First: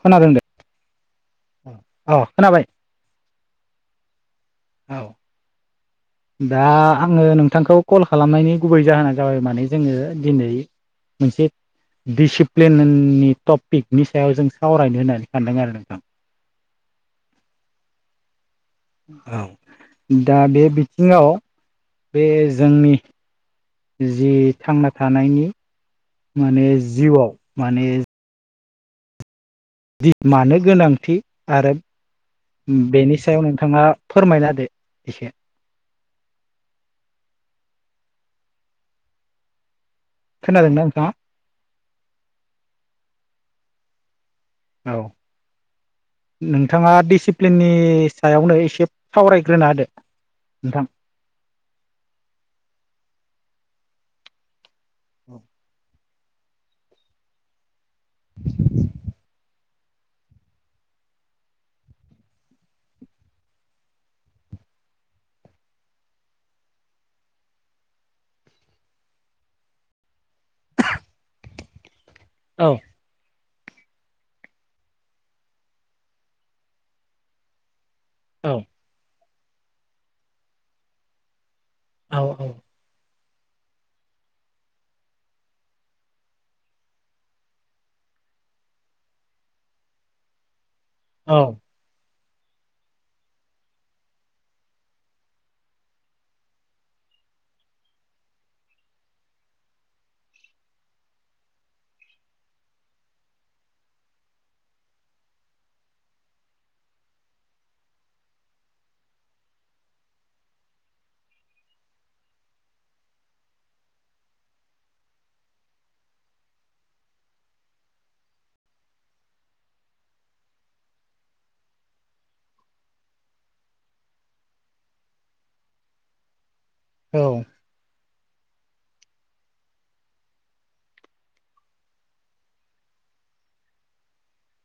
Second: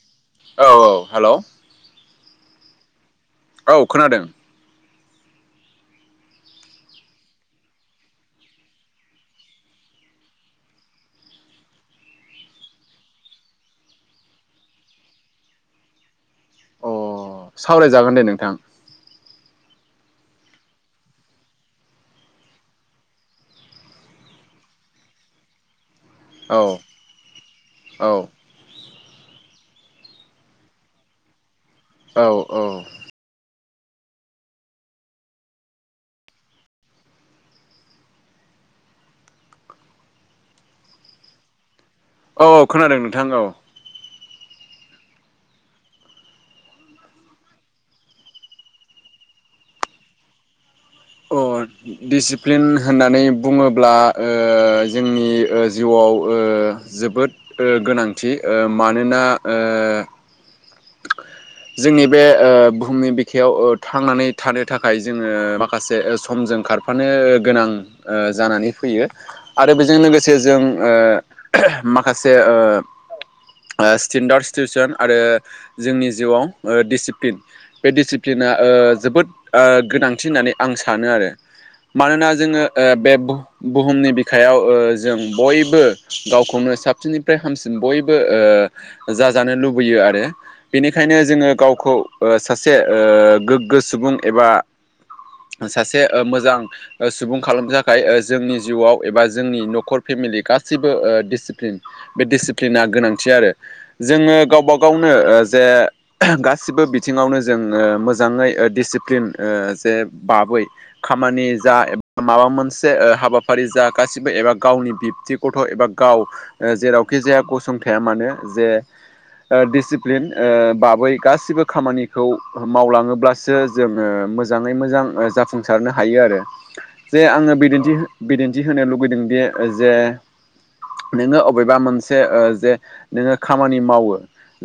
खोनादोंदे औ औ हेलौ अ खोनाबाय? औ खोनादों। औ दा आङो नोंथांखौ कल खालामनायनि गुबै जाहोना जाबाय माने जोङो दिनै मोनसे दिसिप्लिननि टपिकनि सायाव जों सावरायनो होननानै सानदों आरो नोंथां? अ सावरायजागोन दे नोंथां। औ दा बे बिथिङाव बे जोंनि जि थांना थानायनि औ माने जिउआव माने औ ओ मानो गोनांथि आरो औ औ बेनि सायाव नोंथाङा फोरमायना होदो एसे खोनादों ना नोंथाङा? औ औ खोनादों नोंथां औ औ। नोंथाङा दिसिप्लिननि सायावनो एसे सावरायग्रोनो होदो। नोंथां अ दिडसिप्लिन होननानै बुङोब्ला ओ जोंनि जिउआव ओ जोबोद गोनांथि ओ मानोना ओ [inaudible] जोंनि बे बुहुमनि बिखायाव थांनानै थानो थाखाय जोङो माखासे समजों खार फानो गोनां जानानै फैयो आरो बेजों लोगोसे जों माखासे औ स्टेन्डार्ड सिटिउसन आरो। जोंनि जिउआव डिसिप्लिन बे औ डिसिप्लिना ओ जोबोद गोनांथि होननानै आं सानो आरो औ मानोना जोङो ओ बे बु बुहुमनि बिखायाव ओ जों बयबो गावखौनो साबसिननिफ्राय हामसिन बयबो ओ जाजानो लुबैयो आरो बेनिखायनो जोङो गावखौ। ओ सासे ओ गोग्गो सुबुं एबा सासे ओ मोजां ओ सुबुं खालामनो थाखाय ओ जोंनि जिउआव एबा जोंनि नखर फेमिलि गासैबो ओ डिसिप्लिन। बे डिसिप्लिना गोनांथि आरो जोङो गावबा गावनो ओ जे गासिबो बिथिङावनो जों ओ मोजाङै डसिप्लिन ओ जे भाबै खामानि जा ए माबा मोनसे हाबाफारि जा गासिबो एबा गावनि बिबतै गथ' एबा गाव ओ जेरावखि जाया गसंथाया मानो जे दिडिसिप्लिन ओ बाबै गासिबो खामानिखौ मावलाङोब्लासो जोङो मोजाङै मोजां जाफुं सारनो हायो आरो औ जे आङो बिदिन्थि बिदिन्थि होनो लुगैदों बे जे नोङो अबेबा मोनसे ओ जे नोङो खामानि मावो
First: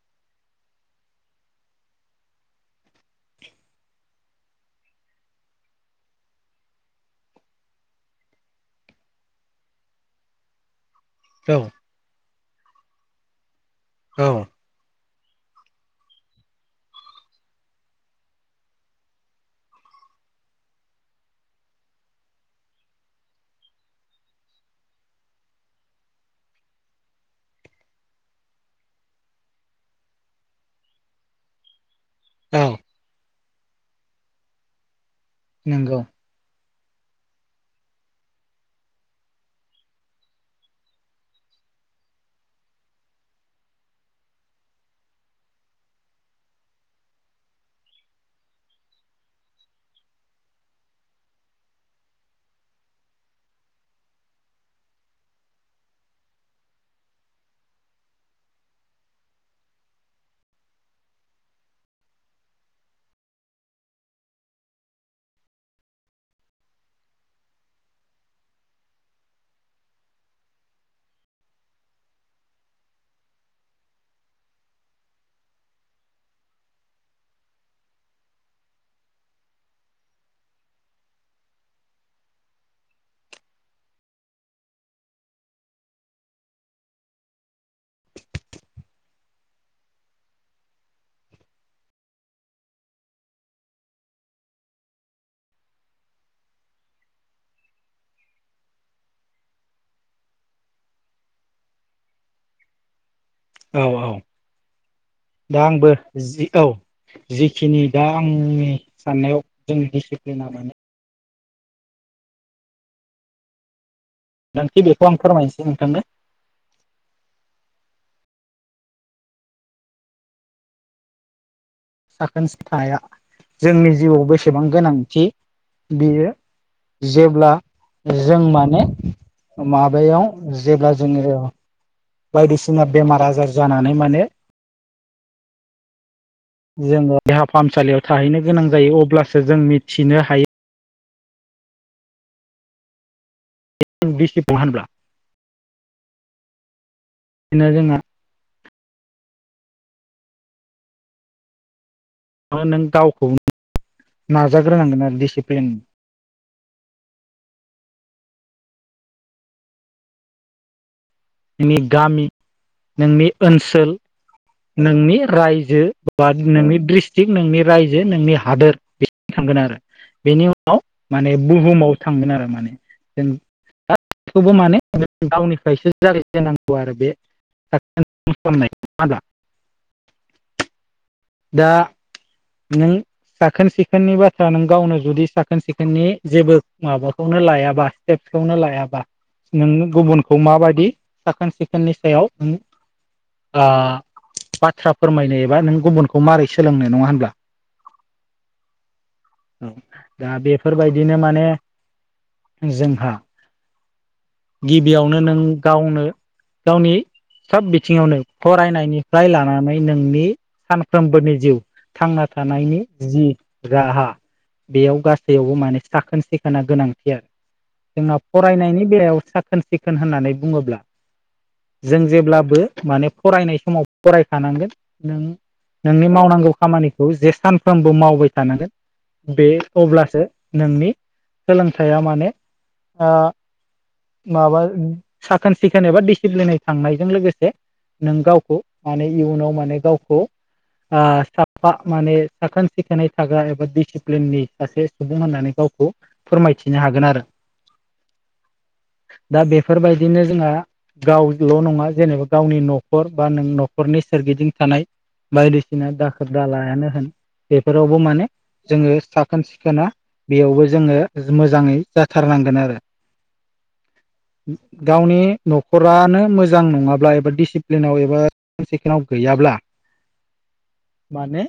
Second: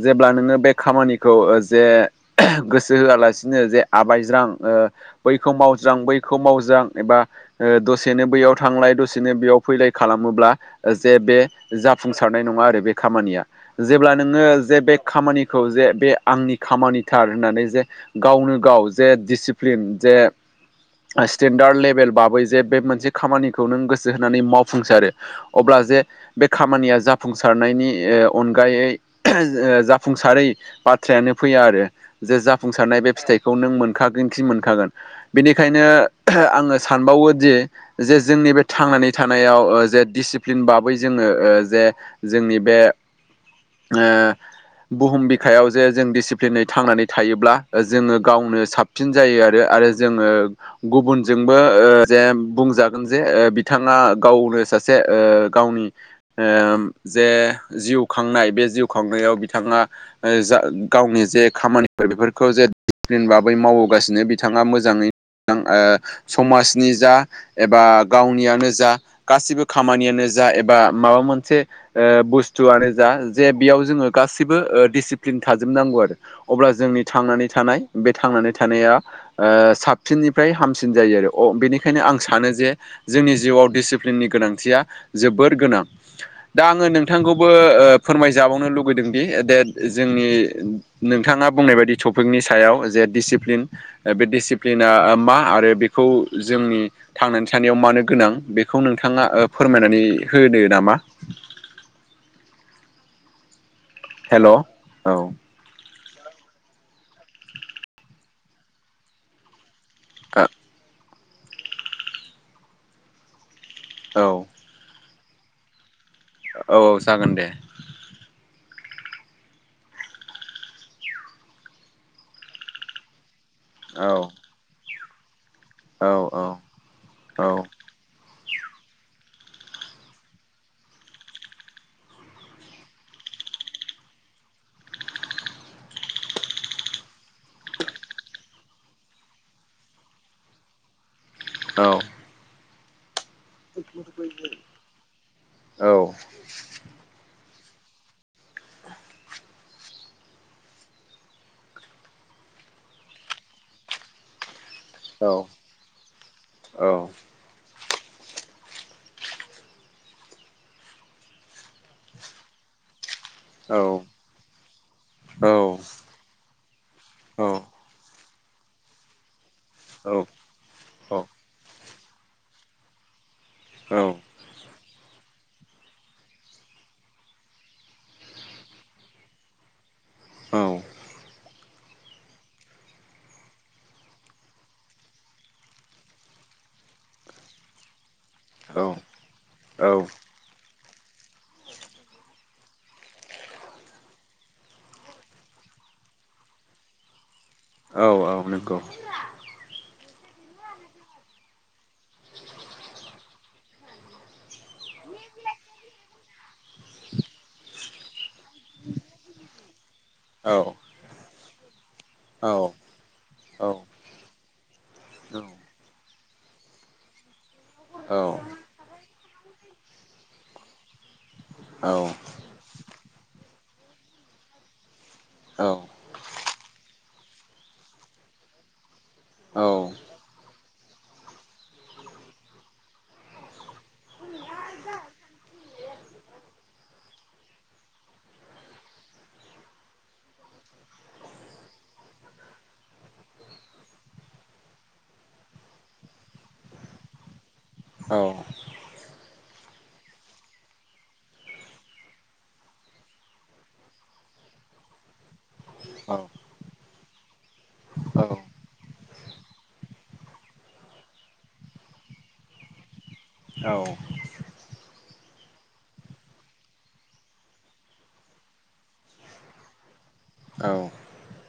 जेब्ला नोङो। बे खामानिखौ जे गोसो होआलासिनो जे आबायज्रां ओ बे बैखौ मावज्रां बैखौ मावज्रां एबा दसेनो बैयाव थांलाय दसेनो बेयाव फैलाय खालामोब्ला जे बे औ जाफुंसारनाय नङा आरो बे खामानिया जेब्ला औ नोङो जे बे खामानि खौ जे बे आंनि खामानिथार होननानै जे गावनो गाव जे दिडसिप्लिन जे स्टेेनडार्द लेभेल बाबै जे बे मोनसे खामानिखौ नों गोसो होनानै मावफुंसारो अब्ला जे बे खामानिया जाफुंसारनायनि अनगायै जा जाफुंसारै बाथ्रायानो फैया आरो जे औ जाफुंसारनाय बे फिथाइ खौ नों मोनखागोन खि मोनखागोन बेनिखायनो नंगौ आङो सानबावो दि जे जोंनि बे थांनानै थानायाव जे डिसिप्लिन बाबै जोङो जे जोंनि बे ओ बुहुम बिखायाव जे जों डिसिप्लिनै थांनानै थायोब्ला जोङो गावनो साब सिन जायो आरो आरो जोङो गुबुनजोंबो ओ जे बुंजागोन जे ओ बिथाङा गावनो सासे ओ गावनि ओ जे जिउ खांनाय बे जिउ खांनायाव बिथाङा जा गावनि जे खामानिफोर बेफोरखौ जे [unintelligible] जेनबा बै मावबोगासिनो बिथाङा मोजाङै मोजां समाजनि जा एबा गावनियानो जा गासिबो खामानियानो जा एबा माबा मोनसे ओ बुस्थुआनो जा जे बेयाव जोङो गासैबो डिसिप्लिन थाजोबनांगौ आरो अब्ला जोंनि थांनानै थानाय बे थांनानै थानाया साबसिननिफ्राय हामसिन जायो आरो अ बेनिखायनो आं सानो जे जोंनि जिउआव डिसिप्लिननि गोनांथिया जोबोर गोनां दा आंङो नोंथांखौबो फोरमायजाबावनो लु गैदोंदि देट जोंनि नोंथांङा बुंनाय बायदि टपिकनि सायाव जे डिसिप्लिन बे डिसिप्लिना मा आरो बेखौ जोंनि थांनानै थानायाव मानो गोनां बेखौ नोंथांङा फोरमायनानै होदो नामा औ औ हेलौ औ दा आंबो जि औ जिखिनि दा आंनि साननायाव जोंनि डिसिप्लिना माने औ माने खि बेखौ आं फोरमायनोसै नोंथांनो औ औ जागोन दे साखोन सिखाया जोंनि औ जिउआव बेसेबां गोनांथि औ बेयो औ औ जेब्ला जों माने माबायाव जेब्ला जोंङो बायदिसिना बेमार आजार जानानै माने जोंङो देहा फाहामसालियाव थाहैनो गोनां जायो अब्लासो जों मिथिनो हायो औ दिसिप्लिन होनब्ला औ बिदिनो जोंहा नों गावखौ नाजाग्रोनांगोन आरो औ डिसिप्लिन औ नोंनि गामि नोंनि ओनसोल नोंनि रायजो बा नोंनि डिस्ट्रिक्ट नोंनि रायजो जे नोंनि हादोर बिसिम थांगोन आरो औ बेनि उनाव माने बुहुमाव थांगोन आरो माने जों औ बेखौबो माने गावनिफ्रायसो जागायजेनांगौ आरो बे [unintelligible] औ दा नों साखोन सिखोननि बाथ्रा नों गावनो जुदि साखोन सिखोननि जेबो माबाखौनो लायाबा स्टेब्सखौनो लायाबा नों औ गुबुनखौ माबायदि साखोन सिखोननि सायाव नों बाथ्रा फोरमायनो एबा नों गुबुनखौ माबारै सोलोंनाय नङा होनब्ला? औ औ नंगौ औ दा बेफोरबायदिनो माने जोंहा गिबियावनो नों गावनो गावनि सब बिथिङावनो फरायनायनिफ्राय लानानै नोंनि औ सानफ्रोमबोनि जिउ थांना औ थानायनि जि राहा बेयाव गासैयावबो माने साखोन सिखोना गोनांथि आरो जोंना फरायनायनि बेलायाव सा खोन सिखोन होननानै बुंङोब्ला जों जेब्लाबो माने फरायनाय समाव फरायखानांगोन नों औ नोंनि मावनांगौ खामानिखौ जे सानफ्रोमबो मावबाय थानांगोन बे अब्लासो नोंनि सोलोंथाइया माने ओ माबा साखोन सिखोन एबा डिसिप्लिनै थांनायजों लोगोसे नों गावखौ माने इयुनाव माने गावखौ ओ साब फा माने साखोन सिखोनै थाग्रा एबा डिसिप्लिननि सासे सुबुं होननानै गावखौ फोरमायथिनो हागोन आरो। औ दा बेफोरबायदिनो जोंहा गावल नङा जेनेबा गावनि न'खर बा नों न'खरनि सोरगिदिं थानाय बायदिसि ना दाखोर दालायानो होन बेफोरावबो माने जोङो सा साखोन सिखोना बेयावबो जोङो मोजाङै जाथारनांगोन आरो। औ गावनि न'खरानो मोजां नङाब्ला एबा डिसिप्लिनाव एबा साखोन सिखोनाव गैयाब्ला औ माने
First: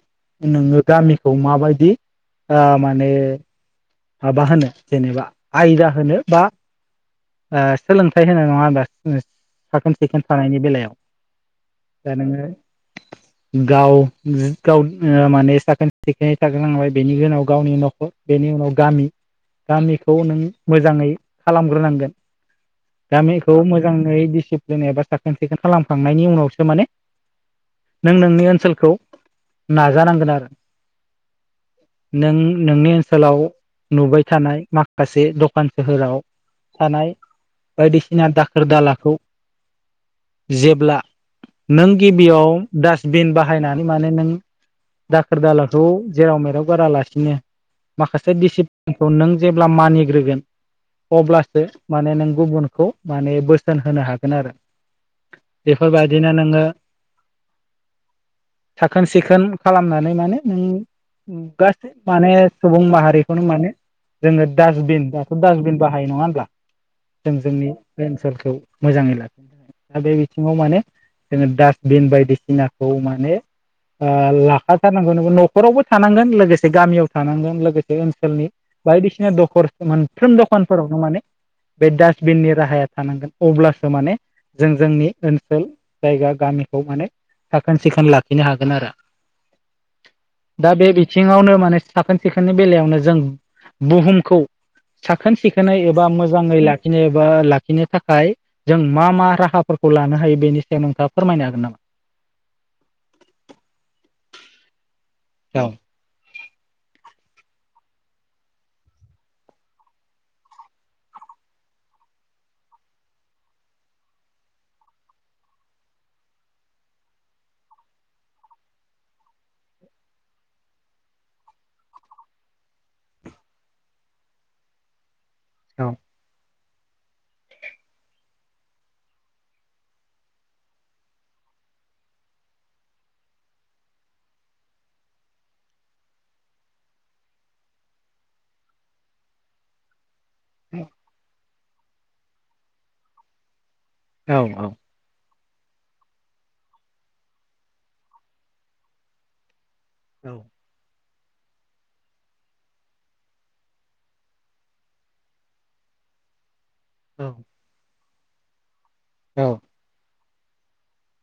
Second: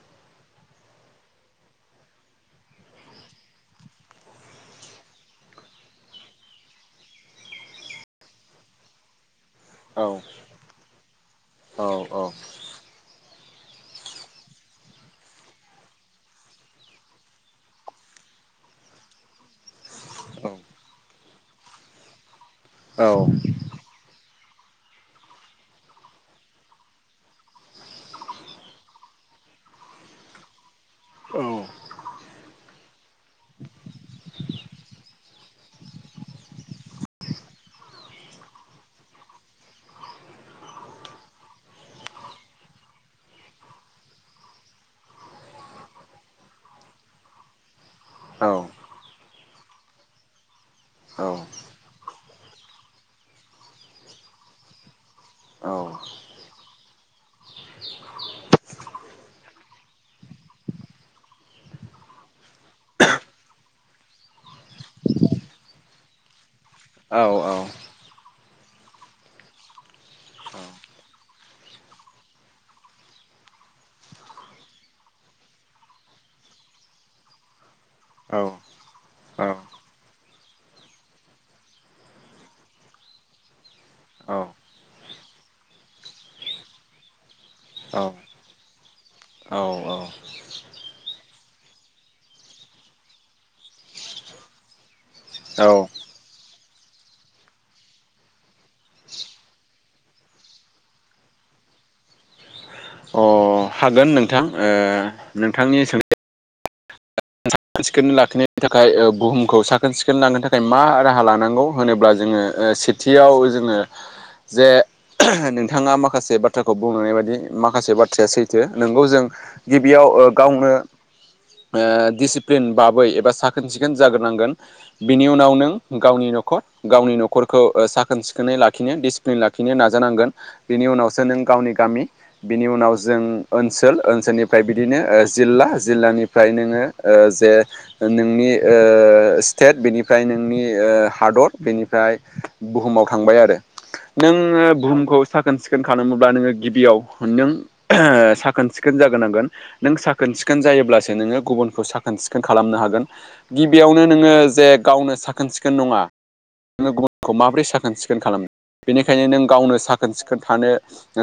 नोङो गामिखौ माबायदि ओ माने माबा होनो जेनेबा आयदा होनो बा ओ सोलोंथाइ होनो नङा होनबा साखोन सिखोन थानायनि बेलायाव दा नोङो [inaudible] गाव गाव माने साखोन सिखोनै थाग्रोनांबाय बेनि उनाव गावनि न'खर बेनि उनाव गामि गामिखौ नों मोजाङै खालामग्रोनांगोन। गामिखौ मोजाङै दिडसिप्लिन एबा साखोन सिखोन खालामखांनायनि उनावसो माने नों नोंनि ओनसोलखौ नाजानांगोन आरो। औ नों नोंनि ओनसोलाव नुबाय थानाय माखासे दखान सोहोराव थानाय बायदिसिना दाखोर दालाखौ जेब्ला नों गिबियाव डास्टबिन बाहायनानै माने नों दाखोर दालाांखौ जेराव मेराव गारालासिनो माखासे दिसिप्लि नखौ नों जेब्ला मानिग्रोगोन अब्लासो माने नों गुबुनखौ माने बोसोन होनो हागोन आरो। बेफोरबायदिनो नोङो साखोन सिखोन खालामनानै माने नों गासै माने सुबुं माहारि बखौनो मानो जोंङो डास्टबिन दाथ डास्टबिन बाहायो नंङा होनब्ला जों औ औ जोंनि बे ओनसोलखौ मोजांङै लाखिनो दा थाखाय बे बिथिंङाव माने जोंङो डास्टबिन बायदिसिनाखौ माने लाखाथारनांगौ न'खरावबो थानांगोन लोगोसे गामियाव थानांगोन लोगोसे बे अ ओनसोलनि बायदिसिना दखर मोनफ्रोम दखानफोरावनो माने बे डास्टबिननि राहाया थानांगोन अब्लासो माने जों जोंनि ओनसोल जायगा गामिखौ माने साखोन सिखोन लाखिनो हागोन आरो दा बे बिथिंङावनो माने साखोन सिखोननि बेलायावनो जों बुहुमखौ साखोन सिखोनै एबा मोजाङै लाखि नो बा लाखिनो थाखाय जों मा मा राहाफोरखौ लानो हायो बेनि सायाव नोंथाङा फोरमायनो हागोन नामा? अ हागोन नोंथां औ नोंथांनि सों साखोन सिखोनै लाखिनायनि थाखाय बुहुमखौ साखोन सिखोनै लांनो थाखाय मा राहा लानांगौ होनोब्ला जोंङो सेथियाव जोंङो जे नोंथांङा माखासे बाथ्राखौ बुंनाय बायदि माखासे बाथ्राया सैथो नोंगौ जों गिबियाव गावनो दिसिप्लि न बाबै एबा साखोन सिखोन जाग्रोनांगोन बिनि उनाव नों औ गावनि न'खर गावनि न'खरखौ साखोन सिखोनै लाखिनो डिसिप्लिन लाखिनो नाजानांगोन बेनि उनावसो नों गावनि गामि बिनि उनाव जों ओनसोल ओनसोलनिफ्राय बिदिनो जिल्ला जिल्लानिफ्राय नोंङो जे नोंनि स्टेट बेनिफ्राय नोंनि हादर बेनिफ्राय बुहुमाव थांबाय आरो औ नोङो बुहुमखौ साखोन सिखोन खालामोब्ला नोंङो गिबियाव नों साखोन सिखोन जागोनांगोन नों साखोन सिखोन जायोब्लासो नोंङो गुबुनखौ साखोन साखोन सिखोन खालामनो हागोन गिबियावनो नोंङो जे गावनो साखोन सिखोन नंङा नोंङो गुबुनखौ माबोरै साखोन सिखोन खालाम बेनिखायनो औ नों गावनो साखोन सिखोन थानो।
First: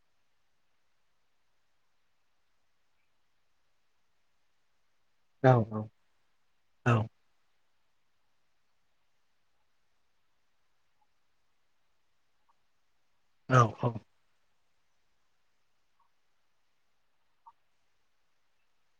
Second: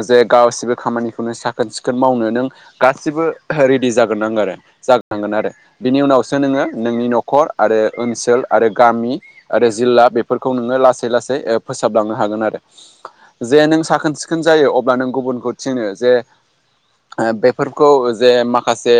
जे गासिबो खामानिखौनो साखोन सिखोन मावनो नों गासिबो रेडि जागोन नांगो आरो जागोन। औ औ नि उनावसो नोंङो नोंनि न'खर आरो ओनसोल आरो गामि आरो जिल्ला बेफोरखौ नोंङो लासै लासै फोसाबलांनो हागोन आरो जे औ नों साखोन सिखोन खोन जायो अब्ला नों गुबुनखौ थिनो जे बेफोरखौ जे माखासे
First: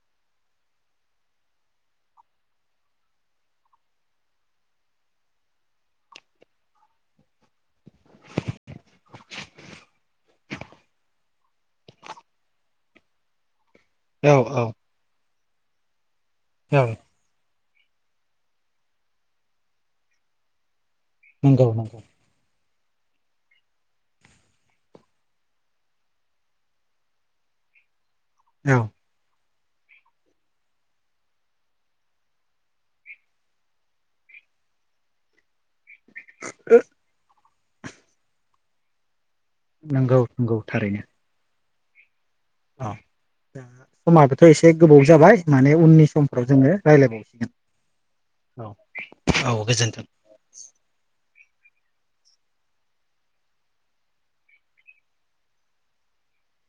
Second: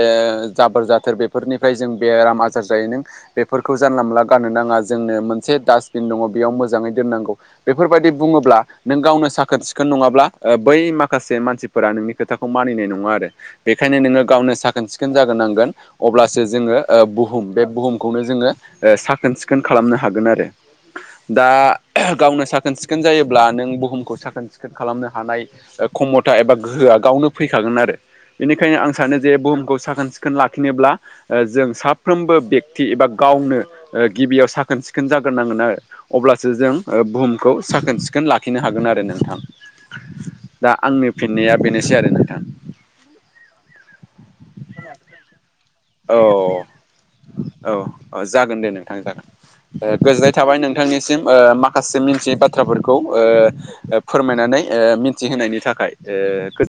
जाबोर जाथोर बेफोरनि जों बेराम आजार जायो नों बेफोरखौ जानला मोनला गाननो नांङा जोंनो मोनसे डास्टबिन दंङो बेयाव मोजाङै दोननांगौ। बेफोरबायदि बुंङोब्ला नों गावनो साखोन सिखोन नङाब्ला बै माखासे मानसि फोरा नोंनि खोथाखौ मानिनाय नंङा आरो बेखायनो नोंङो औ गावनो साखोन सिखोन जाग्रोनांगोन अब्लासो जोंङो औ बुहुम बुहुम बे बुहुमखौनो जोंङो साखोन सिखोन खालामनो हागोन आरो दा नंगौ नंगौ गावनो साखोन सिखोन जायोब्ला नों बुहुमखौ साखोन सिखोन खालामनो हानाय खमथा एबा गोहोआ गावनो फैखागोन आरो बेनिखायनो औ आं सानो जे बुहुमखौ साखोन सिखोन लाखिनोब्ला जों साफ्रोमबो बेक्ति एबा गावनो गिबियाव साखोन सिखोन जाग्रोनांगोन आरो अब्लासो जों बुहुमखौ साखोन सिखोन लाखिनो हागोन आरो नोंथां नंगौ नंगौ दा थारैनो आंनि फिननाया बेनोसै आरो नोंथां औ द समाबोथ' एसे गोबाव जाबाय माने उन नि औ समफ्राव जोंङो औ जागोन रायज्लायबावसिगोन दे नोंथां जागोन औ औ ओ गोजोनथों गोजोननाय थाबाय नोंथांनिसिम माखासे मिथियै बाथ्राफोरखौ ओ फोरमायनानै ओ मिथिहोनायनि थाखाय ओ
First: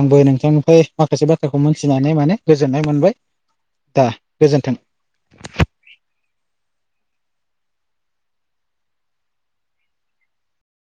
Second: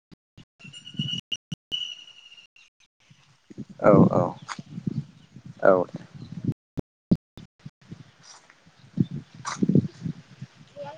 आंबो नोंथांनिफ्राय माखासे बाथ्राखौ मोनथिनानै माने गोजोननाय मोनबाय। औ दा औ गोजोन्थों औ दे।